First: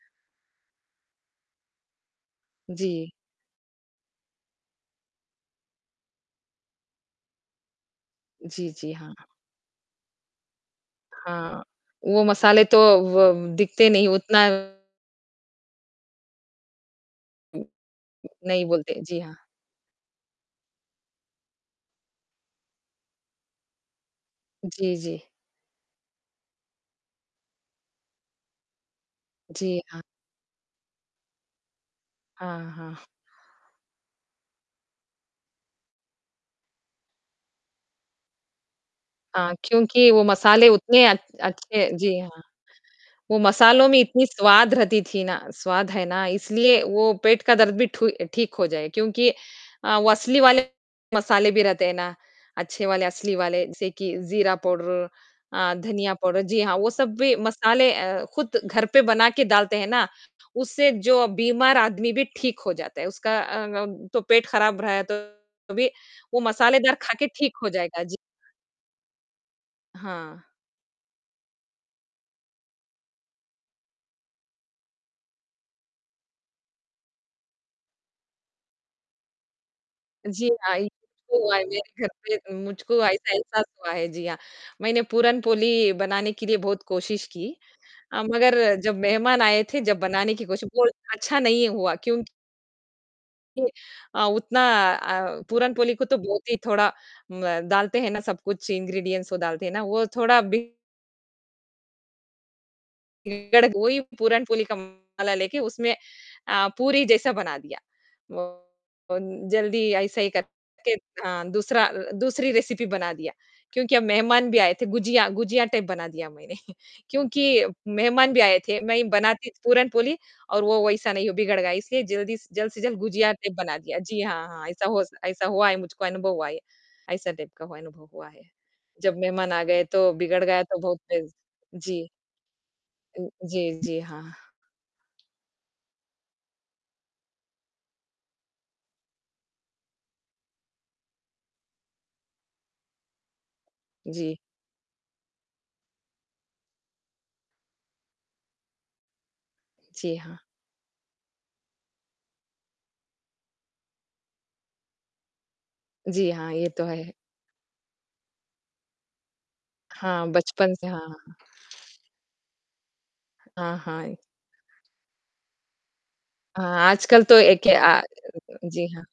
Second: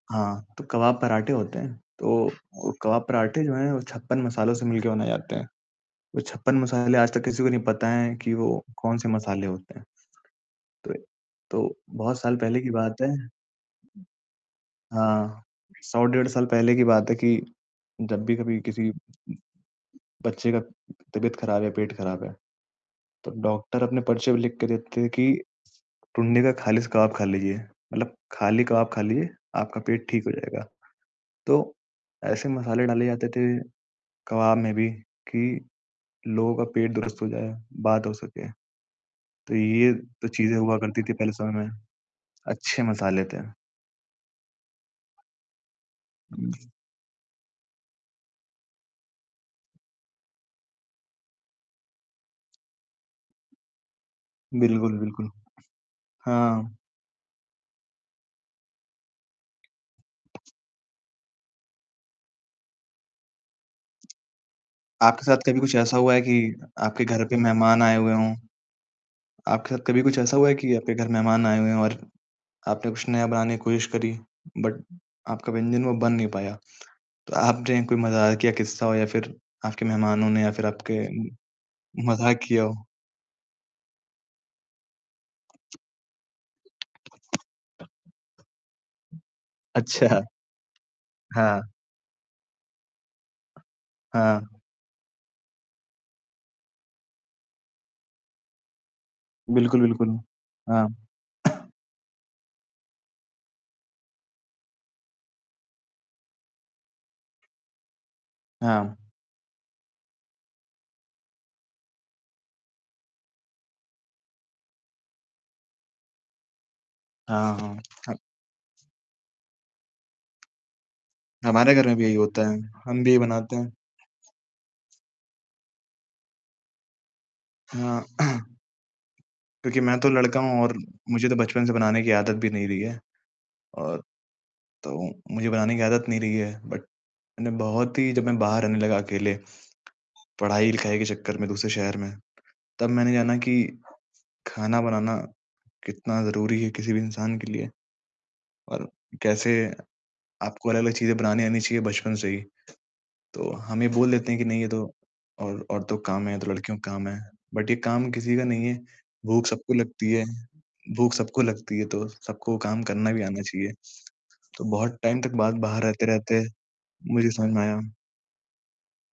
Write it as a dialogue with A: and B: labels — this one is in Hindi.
A: हाँ, तो कबाब पराठे होते हैं, तो वो कबाब
B: जी।
A: पराठे जो हैं, वो 56 मसालों से मिलकर बनाए जाते हैं। वो 56 मसाले आज तक किसी को नहीं पता हैं कि वो
B: जी, जी।
A: कौन-से
B: हाँ।
A: मसाले होते हैं, तो
B: हाँ,
A: तो बहुत
B: वो
A: साल पहले
B: मसाले
A: की
B: तो
A: बात है
B: वो दिखते नहीं उतना
A: हाँ, 100 डेढ़ साल पहले की बात है कि जब भी कभी
B: नहीं
A: किसी उ
B: बोलते। जी हाँ।
A: बच्चे का तबीयत ख़राब है, पेट ख़राब है, तो डॉक्टर अपने पर्चे पे लिख के
B: जी,
A: देते हैं
B: जी।
A: कि टुंडी का खाली स कबाब खा लीजिए, मतलब खाली कबाब खा लीजिए,
B: जी
A: आपका
B: हाँ।
A: पेट ठीक हो जाएगा। तो ऐसे
B: हाँ,
A: मसाले
B: हाँ।
A: डाले जाते थे कबाब में भी कि लोगों का पेट दुरुस्त हो जाए, बात हो सके,
B: हाँ,
A: तो ये
B: क्योंकि वो
A: तो चीज़ें
B: मसाले
A: हुआ करती
B: उतने
A: थी
B: अच्छ
A: पहले समय में,
B: अच्छे जी हाँ।
A: अच्छे मसाले थे।
B: वो मसालों में इतनी स्वाद रहती थी ना स्वाद है ना इसलिए वो पेट का दर्द भी ठु ठीक हो जाए क्योंकि अ, वो असली वाले मसाले भी रहते हैं ना, अच्छे वाले, असली वाले जैसे कि जीरा
A: बिल्कुल,
B: पाउडर,
A: बिल्कुल।
B: अ, धनिया पाउडर। जी
A: हाँ।
B: हाँ, वो सब भी मसाले अ, खुद घर पे बना के डालते हैं ना, उससे जो बीमार आदमी भी ठीक हो जाता है, उसका अ, अम, तो पेट ख़राब रह
A: आपके साथ कभी कुछ
B: तो भी
A: ऐसा हुआ है कि
B: वो मसालेदार
A: आपके घर
B: खाकर
A: पे
B: ठीक हो
A: मेहमान आए
B: जाएगा,
A: हुए
B: जी।
A: हों आपके साथ कभी कुछ ऐसा
B: हाँ।
A: हुआ है कि आपके घर मेहमान आए हुए हों और आपने कुछ नया बनाने की कोशिश करी बट आपका व्यंजन वो बन नहीं पाया, तो आपने कोई मज़ाकिया किस्सा हो या फिर आपके मेहमानों ने
B: जी
A: या फिर
B: हाँ, ये
A: आपके
B: तो हुआ है, मेरे घर
A: मज़ाक
B: पे
A: किया हो?
B: मुझको [unintelligible] हुआ है। जी हाँ। मैंने पूरनपोली बनाने के लिए बहुत कोशिश की अ, मगर जब मेहमान आए थे, जब
A: अच्छा।
B: बनाने की कोशिश वो अच्छा नहीं
A: हाँ।
B: हुआ क्योंकि जी अ,
A: हाँ।
B: उतना अ, पूरनपोली को तो बहुत ही थोड़ा म डालते हैं ना सब कुछ इंग्रीडिएंट्स वो डालते हैं ना
A: बिल्कुल,
B: वो
A: बिल्कुल।
B: थोड़ा बिगड़ गई। वो ही पूरनपोली का मसाला लेके उसमें अ, पूरी जैसा बना दिया। वो
A: हाँ।
B: बन जल्दी अइसे ही करके हाँ, दूसरा अ अ, दूसरी रेसपी बना दिया क्योंकि अब मेहमान भी आए थे। गुझिया गुझिया टाइप बना दिया मैंने क्योंकि
A: हाँ, हाँ, हाँ।
B: मेहमान भी आए थे। मैं ही बनाती पूरनपोली और वो वैसा नहीं वो बिगड़ गया
A: हमारे घर में
B: इसलिए
A: भी यही
B: जल्दी स
A: होता है,
B: जल्द से जल्द
A: हम भी ये
B: गुझिया टाइप
A: बनाते हैं।
B: बना दिया। जी हाँ, हाँ, ऐसा होस ऐसा हुआ है, मुझको अनुभव हुआ है। ऐसा टाइप का हुआ
A: हाँ।
B: अनुभव हुआ है। जब मेहमान आ
A: क्योंकि
B: गए
A: मैं तो
B: तो
A: लड़का
B: बिगड़
A: हूँ
B: गया
A: और
B: तो बहुत
A: मुझे
B: पिज़
A: तो बचपन से
B: जी।
A: बनाने की आदत भी नहीं रही है
B: अ, जी, जी,
A: और
B: हाँ।
A: तो मुझे बनाने की आदत नहीं रही है बट मैंने बहुत ही जब मैं बाहर रहने लगा अकेले पढ़ाई-लिखाई के चक्कर में दूसरे शहर में, तब मैंने जाना कि
B: जी।
A: खाना बनाना कितना ज़रूरी है किसी भी इंसान के लिए और कैसे
B: जी हाँ।
A: आपको अलग-अलग चीज़ें बनानी आनी चाहिए बचपन से ही, तो हम ये बोल देते हैं कि नहीं ये तो और औरतों का काम
B: जी
A: है, ये
B: हाँ,
A: तो
B: ये
A: लड़कियों
B: तो
A: का काम
B: है।
A: है बट ये काम किसी का नहीं है, भूख सबको लगती है
B: हाँ, बचपन से
A: भूख
B: हाँ।
A: सबको लगती है तो सबको काम करना भी आना चाहिए,
B: हाँ, हाँ। ए
A: तो बहुत टाइम तक बाद बाहर रहते-रहते
B: हाँ। आजकल
A: मुझे
B: तो
A: समझ में
B: एक
A: आया
B: आ जी हाँ।